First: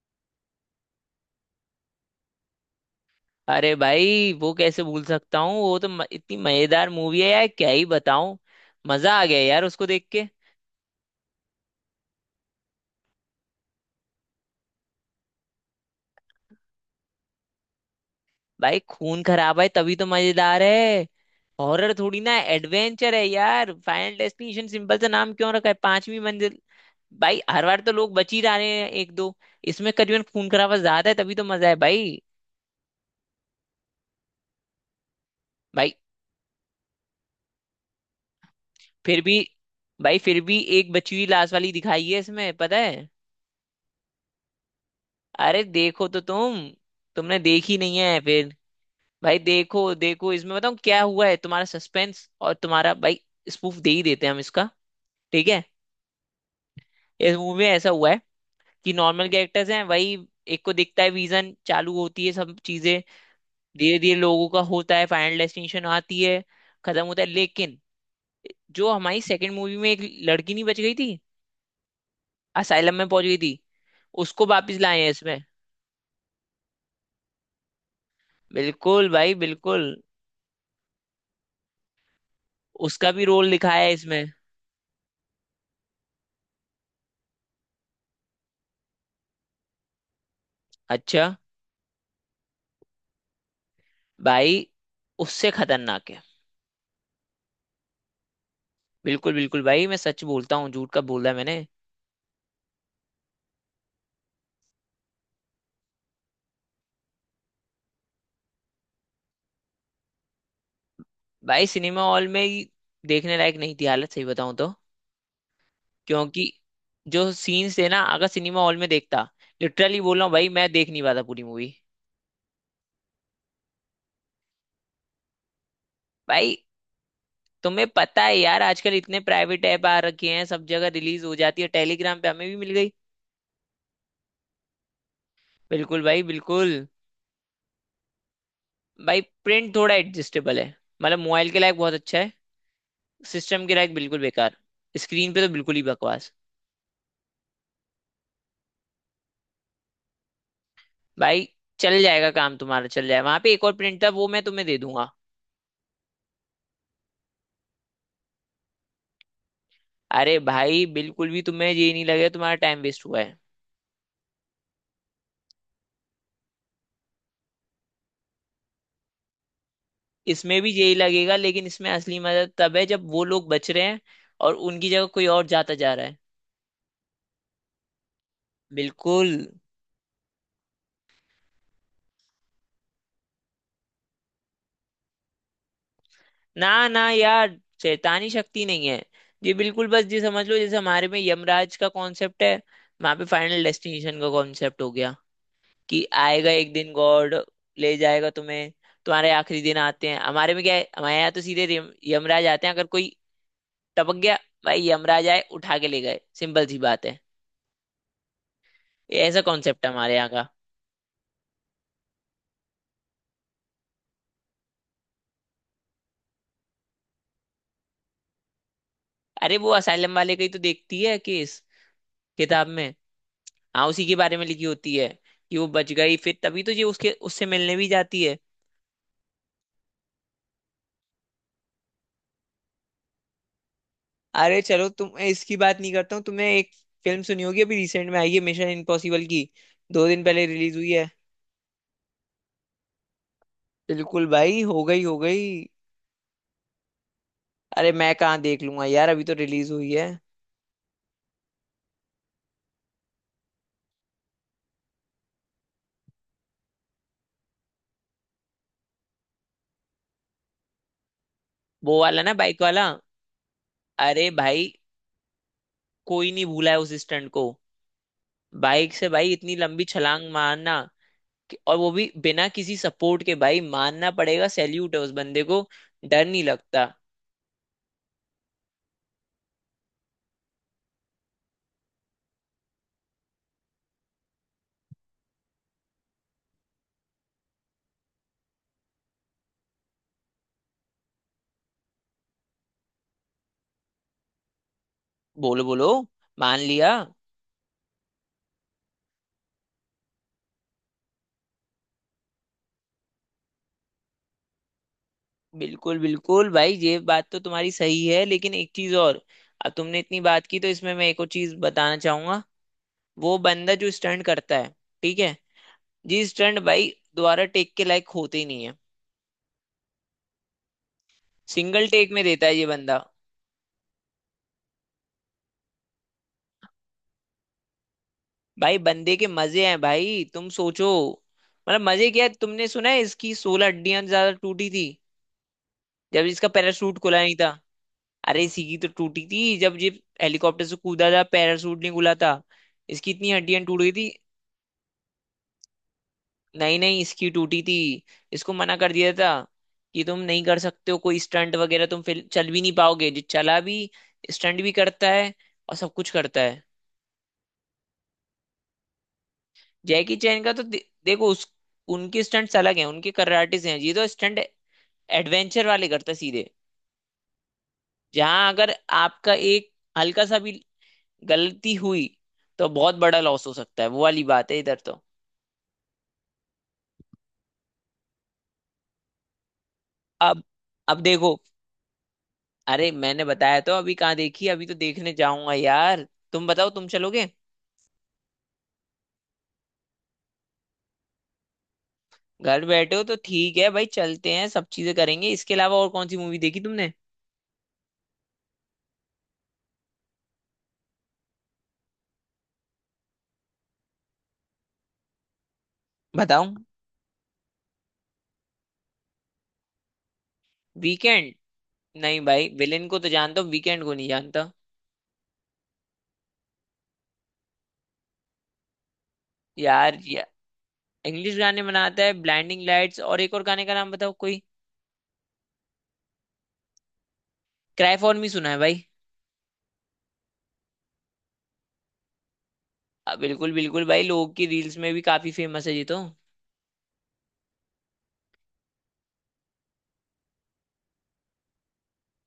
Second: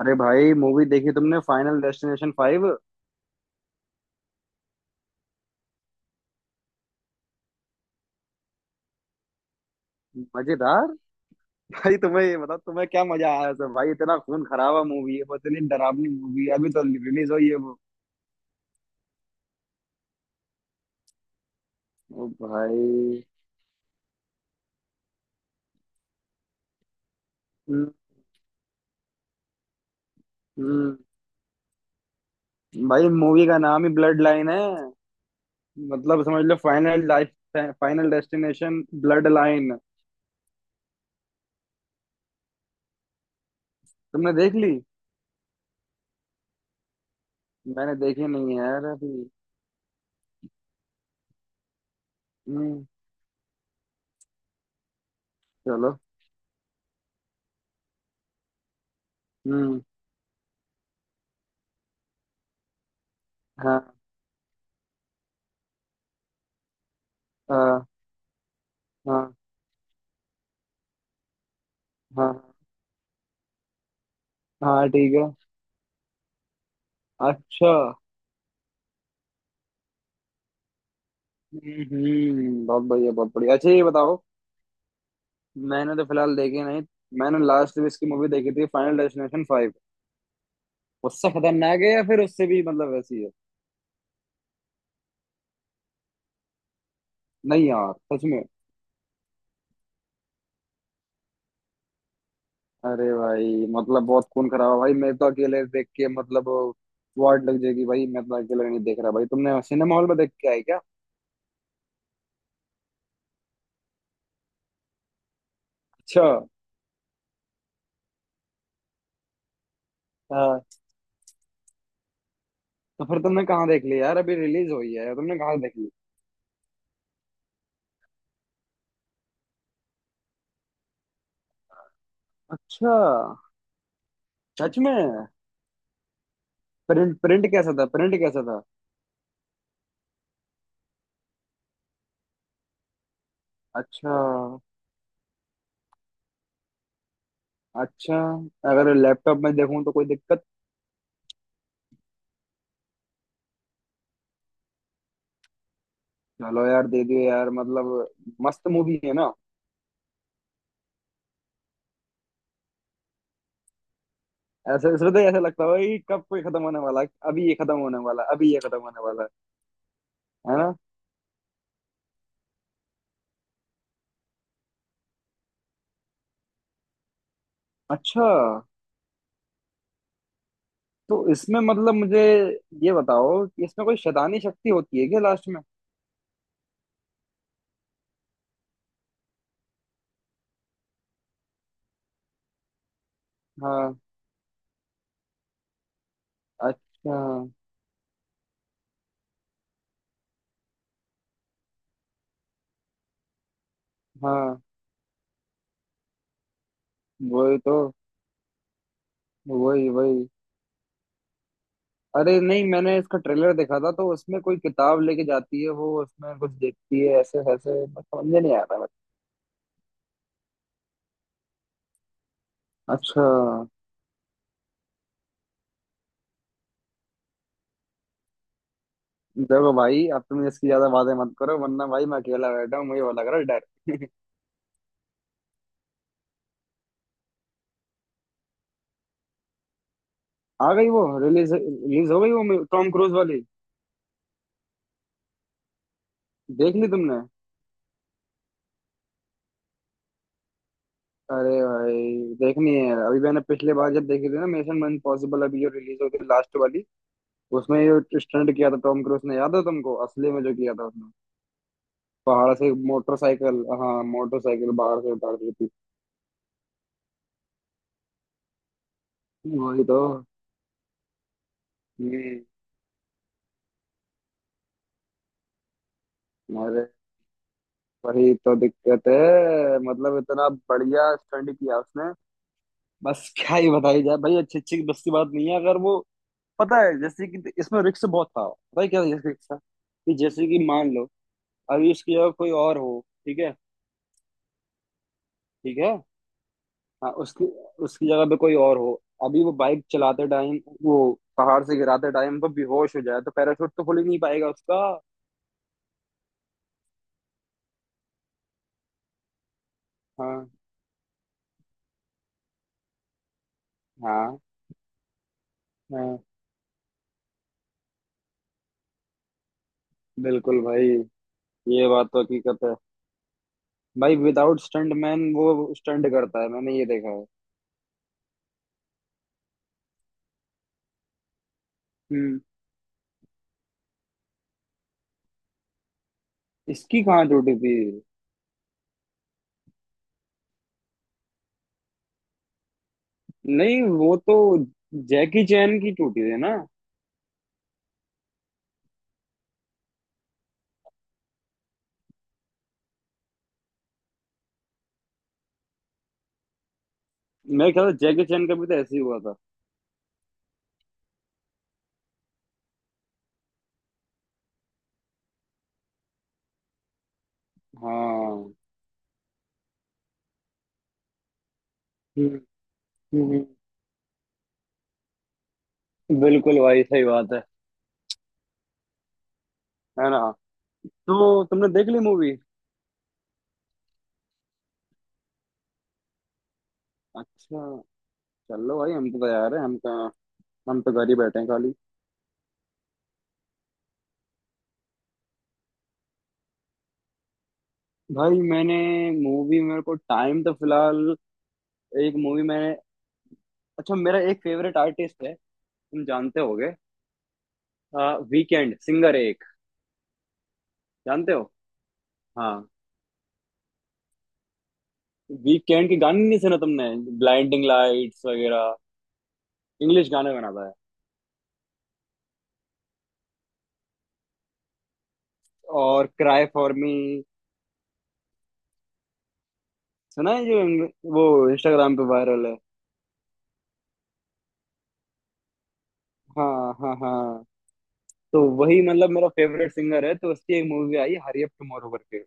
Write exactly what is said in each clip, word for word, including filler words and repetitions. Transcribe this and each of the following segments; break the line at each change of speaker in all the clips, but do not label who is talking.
अरे भाई मूवी देखी तुमने फाइनल डेस्टिनेशन फाइव?
अरे भाई वो कैसे भूल सकता हूँ। वो तो म, इतनी मजेदार मूवी है यार क्या ही बताऊं। मजा आ गया यार उसको देख के।
मजेदार। भाई तुम्हें ये बताओ, तुम्हें क्या मजा आया सब? भाई इतना खून खराबा मूवी है, बस इतनी डरावनी मूवी है, अभी तो रिलीज हुई है वो।
भाई खून खराब है तभी तो मजेदार है। हॉरर थोड़ी
ओ
ना एडवेंचर
भाई।
है यार। फाइनल डेस्टिनेशन सिंपल सा नाम क्यों रखा है पांचवी मंजिल। भाई हर बार
हम्म।
तो लोग बच ही जा रहे हैं एक दो। इसमें करीबन खून खराबा
हम्म।
ज्यादा है तभी तो मजा है भाई।
भाई मूवी का नाम ही ब्लड लाइन है।
भाई
मतलब समझ लो फाइनल लाइफ। फाइनल डेस्टिनेशन
फिर
ब्लड
भी
लाइन।
भाई फिर भी एक बची हुई लाश वाली दिखाई है इसमें पता है।
तुमने देख ली?
अरे देखो तो तुम। तुमने देखी
मैंने
नहीं है
देखी नहीं
फिर।
है यार अभी।
भाई देखो देखो इसमें बताऊँ क्या हुआ है तुम्हारा सस्पेंस और
हम्म।
तुम्हारा भाई स्पूफ दे ही देते हैं हम इसका। ठीक है।
चलो।
इस मूवी में ऐसा हुआ है कि नॉर्मल कैरेक्टर्स
हम्म।
हैं वही। एक को दिखता है विजन चालू होती है सब चीजें।
हाँ।
धीरे धीरे लोगों का होता है फाइनल डेस्टिनेशन आती है खत्म होता है। लेकिन
हाँ।
जो हमारी
हाँ।
सेकंड मूवी में एक लड़की नहीं बच गई थी
हाँ।
असाइलम में पहुंच गई थी उसको वापस
हाँ
लाए हैं
ठीक है।
इसमें।
अच्छा।
बिल्कुल भाई बिल्कुल।
हम्म, बहुत
उसका
बढ़िया,
भी
बहुत
रोल
बढ़िया। अच्छा,
दिखाया
ये
है
बताओ,
इसमें।
मैंने तो फिलहाल देखी नहीं। मैंने लास्ट में इसकी मूवी देखी थी, फाइनल डेस्टिनेशन फाइव।
अच्छा।
उससे खतरनाक है या फिर उससे भी मतलब वैसी है?
भाई उससे खतरनाक है।
नहीं यार, सच में?
बिल्कुल बिल्कुल भाई मैं सच बोलता हूँ झूठ कब बोला है मैंने।
अरे भाई मतलब बहुत खून खराब है भाई, मैं तो अकेले देख के मतलब वाट लग जाएगी भाई, मैं तो अकेले नहीं देख रहा भाई। तुमने सिनेमा हॉल में देख के आई क्या?
भाई सिनेमा हॉल में ही देखने लायक नहीं थी हालत सही बताऊँ तो।
अच्छा।
क्योंकि जो सीन्स थे ना अगर सिनेमा हॉल में देखता लिटरली बोल रहा हूँ भाई
हाँ।
मैं देख नहीं पाता पूरी मूवी।
तो फिर तुमने कहाँ देख ली यार? अभी रिलीज हुई है, तुमने कहाँ से देख ली?
भाई तुम्हें पता है यार आजकल इतने प्राइवेट ऐप आ रखे हैं सब जगह रिलीज हो जाती है टेलीग्राम पे हमें भी मिल गई।
अच्छा। सच में?
बिल्कुल भाई बिल्कुल।
प्रिंट प्रिंट कैसा था, प्रिंट कैसा था?
भाई प्रिंट थोड़ा एडजस्टेबल है मतलब मोबाइल के लायक बहुत अच्छा है सिस्टम के लायक
अच्छा।
बिल्कुल बेकार। स्क्रीन पे तो बिल्कुल ही बकवास।
अच्छा। अगर लैपटॉप में देखूं तो कोई दिक्कत?
भाई चल जाएगा काम तुम्हारा चल जाएगा वहां पे एक और प्रिंटर वो मैं तुम्हें दे दूंगा।
चलो यार, दे दियो यार, मतलब मस्त मूवी है ना?
अरे भाई बिल्कुल भी तुम्हें ये नहीं लगेगा तुम्हारा टाइम वेस्ट हुआ है।
ऐसे इसमें तो ऐसा लगता है कि कब कोई खत्म होने वाला है, अभी ये खत्म होने वाला है, अभी ये खत्म होने वाला है। है
इसमें भी
ना?
यही लगेगा लेकिन इसमें असली मजा तब है जब वो लोग बच रहे हैं और उनकी जगह कोई और जाता जा रहा है
अच्छा।
बिल्कुल।
तो इसमें मतलब मुझे ये बताओ कि इसमें कोई शैतानी शक्ति होती है क्या लास्ट में?
ना ना यार शैतानी शक्ति नहीं है। ये बिल्कुल बस ये समझ लो जैसे हमारे में यमराज का कॉन्सेप्ट है वहां पे फाइनल
हाँ।
डेस्टिनेशन का कॉन्सेप्ट हो गया कि आएगा एक दिन
अच्छा।
गॉड ले जाएगा तुम्हें। तुम्हारे आखिरी दिन आते हैं। हमारे में क्या है हमारे यहाँ तो सीधे रिम- यमराज आते हैं अगर कोई टपक गया।
हाँ,
भाई यमराज आए उठा के ले गए सिंपल सी बात है।
वही तो।
ये ऐसा कॉन्सेप्ट
वही
है हमारे यहाँ
वही।
का।
अरे नहीं, मैंने इसका ट्रेलर देखा था तो उसमें कोई किताब लेके जाती है वो, उसमें कुछ देखती है ऐसे ऐसे, बस समझ में नहीं आ रहा बस।
अरे वो असाइलम वाले का ही तो देखती है केस किताब में।
अच्छा।
हाँ उसी के बारे में लिखी होती है कि वो बच गई फिर तभी तो ये उसके उससे मिलने भी जाती है।
देखो भाई, अब तुम इसकी ज्यादा बातें मत करो वरना भाई मैं अकेला बैठा हूँ, मुझे वो लग रहा है डर।
अरे चलो तुम इसकी बात नहीं करता हूँ। तुमने एक फिल्म सुनी होगी अभी रिसेंट में आई है मिशन इम्पॉसिबल की। दो दिन पहले
आ
रिलीज
गई
हुई
वो,
है।
रिलीज रिलीज हो गई वो टॉम क्रूज वाली।
बिल्कुल भाई हो गई हो गई।
देख ली तुमने?
अरे मैं कहाँ देख लूंगा यार अभी तो रिलीज हुई है।
अरे भाई देखनी है अभी। मैंने पिछले बार जब देखी थी ना मिशन इम्पॉसिबल, अभी जो रिलीज हुई थी लास्ट वाली, उसमें जो स्टंट किया था टॉम क्रूज ने, याद है तुमको? असली में जो किया था उसने,
वो वाला ना
पहाड़
बाइक
से
वाला।
मोटरसाइकिल, हाँ
अरे
मोटरसाइकिल
भाई
बाहर से उतार दी थी।
कोई नहीं भूला है उस स्टंट को। बाइक से भाई इतनी लंबी
वही तो।
छलांग मारना कि, और वो भी
हम्म।
बिना किसी सपोर्ट के भाई मानना पड़ेगा सैल्यूट है उस बंदे को। डर नहीं
अरे
लगता।
वही तो दिक्कत है, मतलब इतना बढ़िया स्टंट किया उसने, बस क्या ही बताई जाए भाई। अच्छी अच्छी बस की बात नहीं है अगर वो, पता है जैसे कि इसमें रिस्क बहुत था, पता है क्या रिस्क था? कि जैसे कि मान लो अभी उसकी जगह कोई और हो। ठीक है।
बोलो
ठीक
बोलो।
है।
मान लिया।
हाँ, उसकी उसकी जगह पे कोई और हो, अभी वो बाइक चलाते टाइम वो पहाड़ से गिराते टाइम वो बेहोश हो जाए तो पैराशूट तो खुल ही नहीं पाएगा उसका।
बिल्कुल बिल्कुल भाई ये बात तो तुम्हारी सही है लेकिन एक चीज और। अब तुमने इतनी बात
हाँ।
की तो इसमें मैं एक और चीज बताना चाहूंगा। वो बंदा जो स्टंट
हाँ।
करता है ठीक है
हाँ,
जी स्टंट भाई दोबारा टेक के लायक होते ही नहीं है।
बिल्कुल भाई,
सिंगल
ये बात
टेक
तो
में देता है
हकीकत
ये
है।
बंदा।
भाई विदाउट स्टंट मैन वो स्टंट करता है, मैंने ये देखा है।
भाई बंदे के मजे हैं भाई तुम सोचो। मतलब मजे क्या है।
हम्म।
तुमने सुना है इसकी सोलह हड्डियां ज्यादा टूटी थी जब इसका पैराशूट
इसकी
खुला
कहाँ
नहीं था।
टूटी थी?
अरे इसी की तो टूटी थी जब ये हेलीकॉप्टर से कूदा था पैराशूट नहीं खुला था इसकी इतनी हड्डियां
नहीं,
टूट गई थी।
वो तो जैकी चैन की टूटी थी ना?
नहीं नहीं इसकी टूटी थी। इसको मना कर दिया था कि तुम नहीं कर सकते हो कोई स्टंट वगैरह तुम फिर चल भी नहीं पाओगे। जो चला भी स्टंट भी करता है और सब कुछ करता है।
मैं ख्याल से जैकी चैन का भी तो ऐसे ही हुआ था।
जैकी चैन का तो दे, देखो। उस उनके स्टंट्स अलग हैं उनके कराटेज हैं। ये तो स्टंट एडवेंचर वाले करते हैं सीधे जहां
हाँ।
अगर आपका एक हल्का सा भी गलती हुई
हम्म,
तो बहुत बड़ा
हम्म,
लॉस हो सकता है वो वाली बात है इधर तो।
बिल्कुल भाई सही बात है। है ना?
अब अब
तो
देखो।
तुमने देख ली मूवी?
अरे मैंने बताया तो अभी कहाँ देखी अभी तो देखने जाऊंगा यार। तुम बताओ तुम चलोगे।
अच्छा। चलो भाई, हम तो तैयार हैं, हम कहाँ, हम तो घर ही बैठे हैं खाली।
घर बैठे हो तो ठीक है भाई चलते हैं सब चीजें करेंगे। इसके अलावा और कौन सी मूवी देखी तुमने
भाई मैंने मूवी, मेरे को टाइम तो फिलहाल, एक मूवी मैंने, अच्छा, मेरा एक फेवरेट आर्टिस्ट है, तुम जानते
बताओ।
होगे। आ, वीकेंड सिंगर एक, जानते
वीकेंड।
हो?
नहीं भाई
हाँ।
विलेन को तो जानता हूँ वीकेंड को नहीं जानता
वीकेंड के गाने नहीं सुना तुमने? ब्लाइंडिंग लाइट्स वगैरह।
यार।
इंग्लिश गाने बनाता है।
इंग्लिश गाने बनाता है ब्लाइंडिंग लाइट्स और एक और गाने का नाम बताओ कोई।
और cry for me.
Cry for me सुना है भाई।
सुना है जो इंग्लि- वो इंस्टाग्राम पे वायरल है।
अ, बिल्कुल बिल्कुल भाई लोगों की रील्स में भी काफी फेमस है ये तो।
हाँ हाँ हाँ। तो वही मतलब मेरा फेवरेट सिंगर है, तो उसकी एक मूवी आई हरी अप टुमारो करके।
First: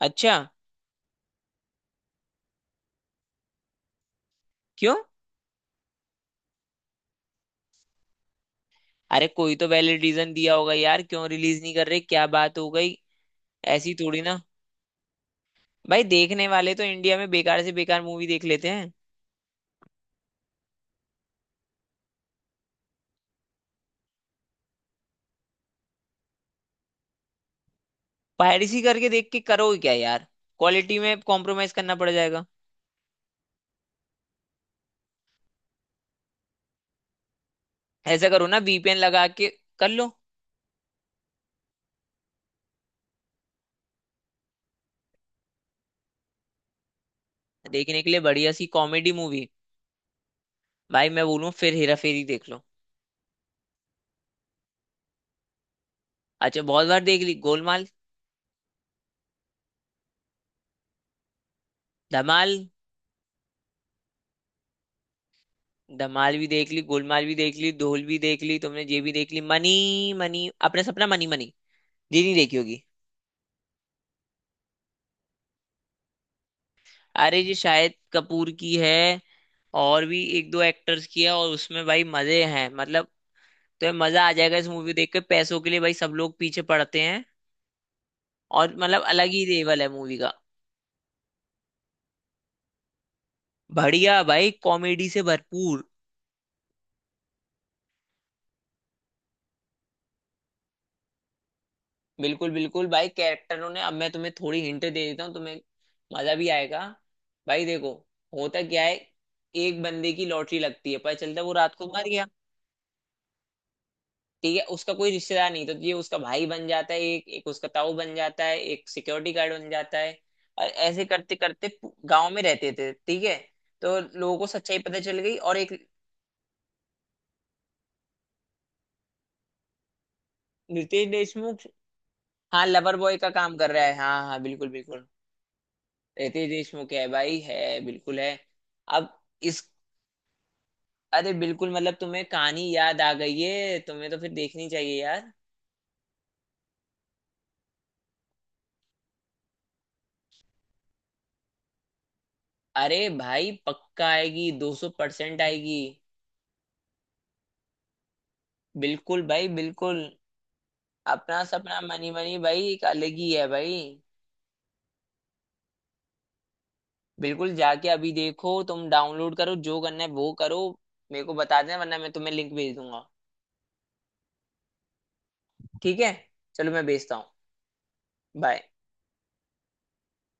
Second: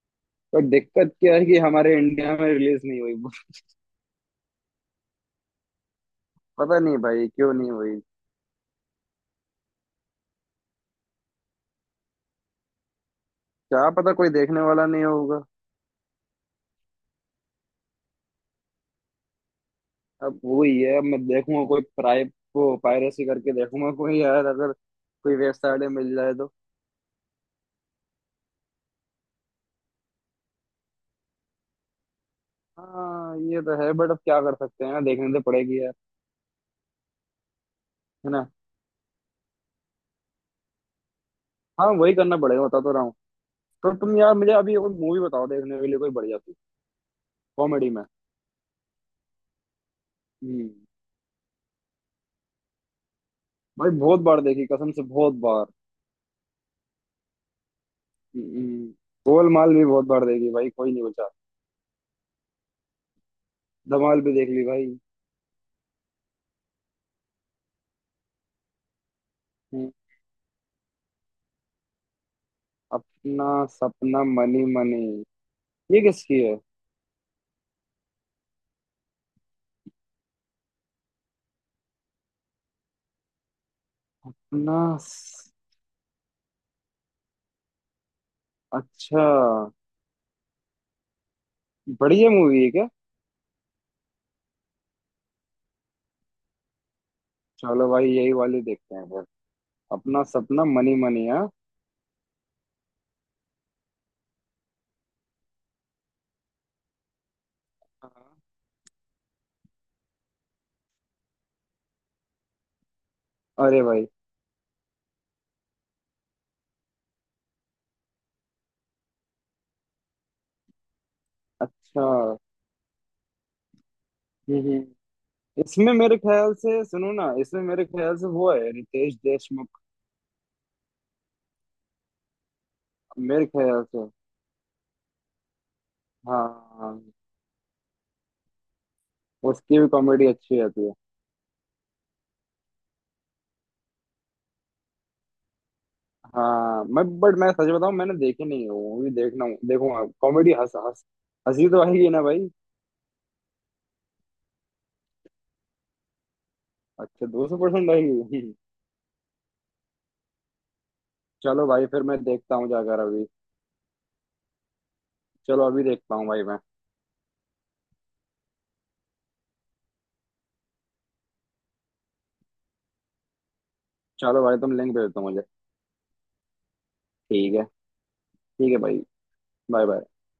अच्छा।
पर दिक्कत क्या है कि हमारे इंडिया में रिलीज नहीं हुई।
क्यों।
पता नहीं भाई क्यों नहीं हुई।
अरे कोई तो वैलिड रीजन दिया होगा यार क्यों रिलीज नहीं कर रहे क्या बात हो गई।
क्या
ऐसी
पता
थोड़ी
कोई
ना
देखने वाला नहीं होगा।
भाई देखने वाले तो इंडिया में बेकार से बेकार मूवी देख लेते हैं।
अब वही है, अब मैं देखूंगा कोई प्राइ वो पायरेसी करके देखूंगा कोई यार, अगर कोई वेबसाइट में मिल जाए तो।
पायरेसी करके देख के करो क्या यार क्वालिटी में कॉम्प्रोमाइज करना पड़ जाएगा।
हाँ ये तो है, बट अब क्या कर सकते हैं, देखने तो पड़ेगी यार।
ऐसा
है
करो
ना?
ना वीपीएन लगा के कर लो।
हाँ, वही करना पड़ेगा, बता तो रहा हूँ। तो तुम यार मुझे अभी कोई मूवी बताओ देखने के लिए, कोई बढ़िया सी कॉमेडी
देखने
में।
के लिए बढ़िया सी कॉमेडी मूवी।
हम्म।
भाई मैं बोलूँ फिर हेरा फेरी देख लो।
भाई, बहुत बार देखी कसम से, बहुत बार।
अच्छा बहुत बार देख ली गोलमाल।
हम्म, गोलमाल भी बहुत बार देखी भाई, कोई नहीं बचा।
धमाल।
धमाल भी देख ली भाई।
धमाल भी देख ली गोलमाल भी देख ली ढोल भी देख ली तुमने ये भी देख ली मनी
हम्म,
money. Apna Sapna money money ये नहीं देखी होगी।
अपना सपना मनी मनी, ये किसकी है?
अरे ये शाहिद कपूर की है और भी एक दो एक्टर्स की है। और उसमें भाई मजे हैं मतलब। तो मजा आ जाएगा इस
अपना
मूवी देख के।
स-।
पैसों के लिए भाई सब लोग पीछे पड़ते हैं और मतलब
अच्छा।
अलग ही लेवल है मूवी का।
बढ़िया मूवी है क्या?
बढ़िया भाई कॉमेडी से भरपूर।
चलो भाई, यही वाली देखते हैं फिर। अपना सपना मनी मनी। हाँ।
बिल्कुल बिल्कुल भाई कैरेक्टरों ने अब मैं तुम्हें थोड़ी हिंट दे देता हूँ तुम्हें। मजा भी आएगा। भाई देखो
हाँ,
होता क्या है एक बंदे की लॉटरी लगती है पता चलता है वो रात को मर गया।
अरे भाई।
ठीक है उसका कोई रिश्तेदार नहीं तो ये उसका भाई बन जाता है एक एक उसका ताऊ बन जाता है एक सिक्योरिटी गार्ड बन जाता है और ऐसे करते करते
अच्छा।
गांव
हम्म,
में रहते थे ठीक है। तो लोगों को सच्चाई
हम्म।
पता चल गई और एक
इसमें मेरे ख्याल से, सुनो ना, इसमें मेरे ख्याल से वो है रितेश देशमुख।
रितेश देशमुख। हाँ लवर बॉय का
मेरे
काम कर
ख्याल
रहा है
से,
हाँ हाँ बिल्कुल बिल्कुल।
हाँ
रितेश देशमुख है
हाँ,
भाई है बिल्कुल है। अब इस
उसकी भी कॉमेडी अच्छी रहती है।
अरे बिल्कुल मतलब तुम्हें कहानी याद आ गई है तुम्हें तो फिर देखनी चाहिए यार।
हाँ, मैं, बट मैं सच बताऊं, मैंने देखी नहीं है, वो भी देखना, देखूंगा। कॉमेडी, हंस हंस, हंसी तो आएगी ना भाई?
अरे भाई पक्का आएगी दो सौ परसेंट आएगी।
अच्छा, दो सौ परसेंट आएगी।
बिल्कुल भाई बिल्कुल। अपना
चलो
सपना
भाई, फिर
मनी
मैं
मनी
देखता
भाई
हूँ
एक
जाकर
अलग
अभी।
ही है भाई।
चलो, अभी देखता हूँ भाई मैं।
बिल्कुल जाके अभी देखो तुम डाउनलोड करो जो करना है वो करो। मेरे को बता देना वरना मैं तुम्हें लिंक भेज दूंगा।
चलो भाई, तुम लिंक भेज दो मुझे।
ठीक है चलो मैं भेजता हूँ।
ठीक है।
बाय।
ठीक है भाई। Bye bye.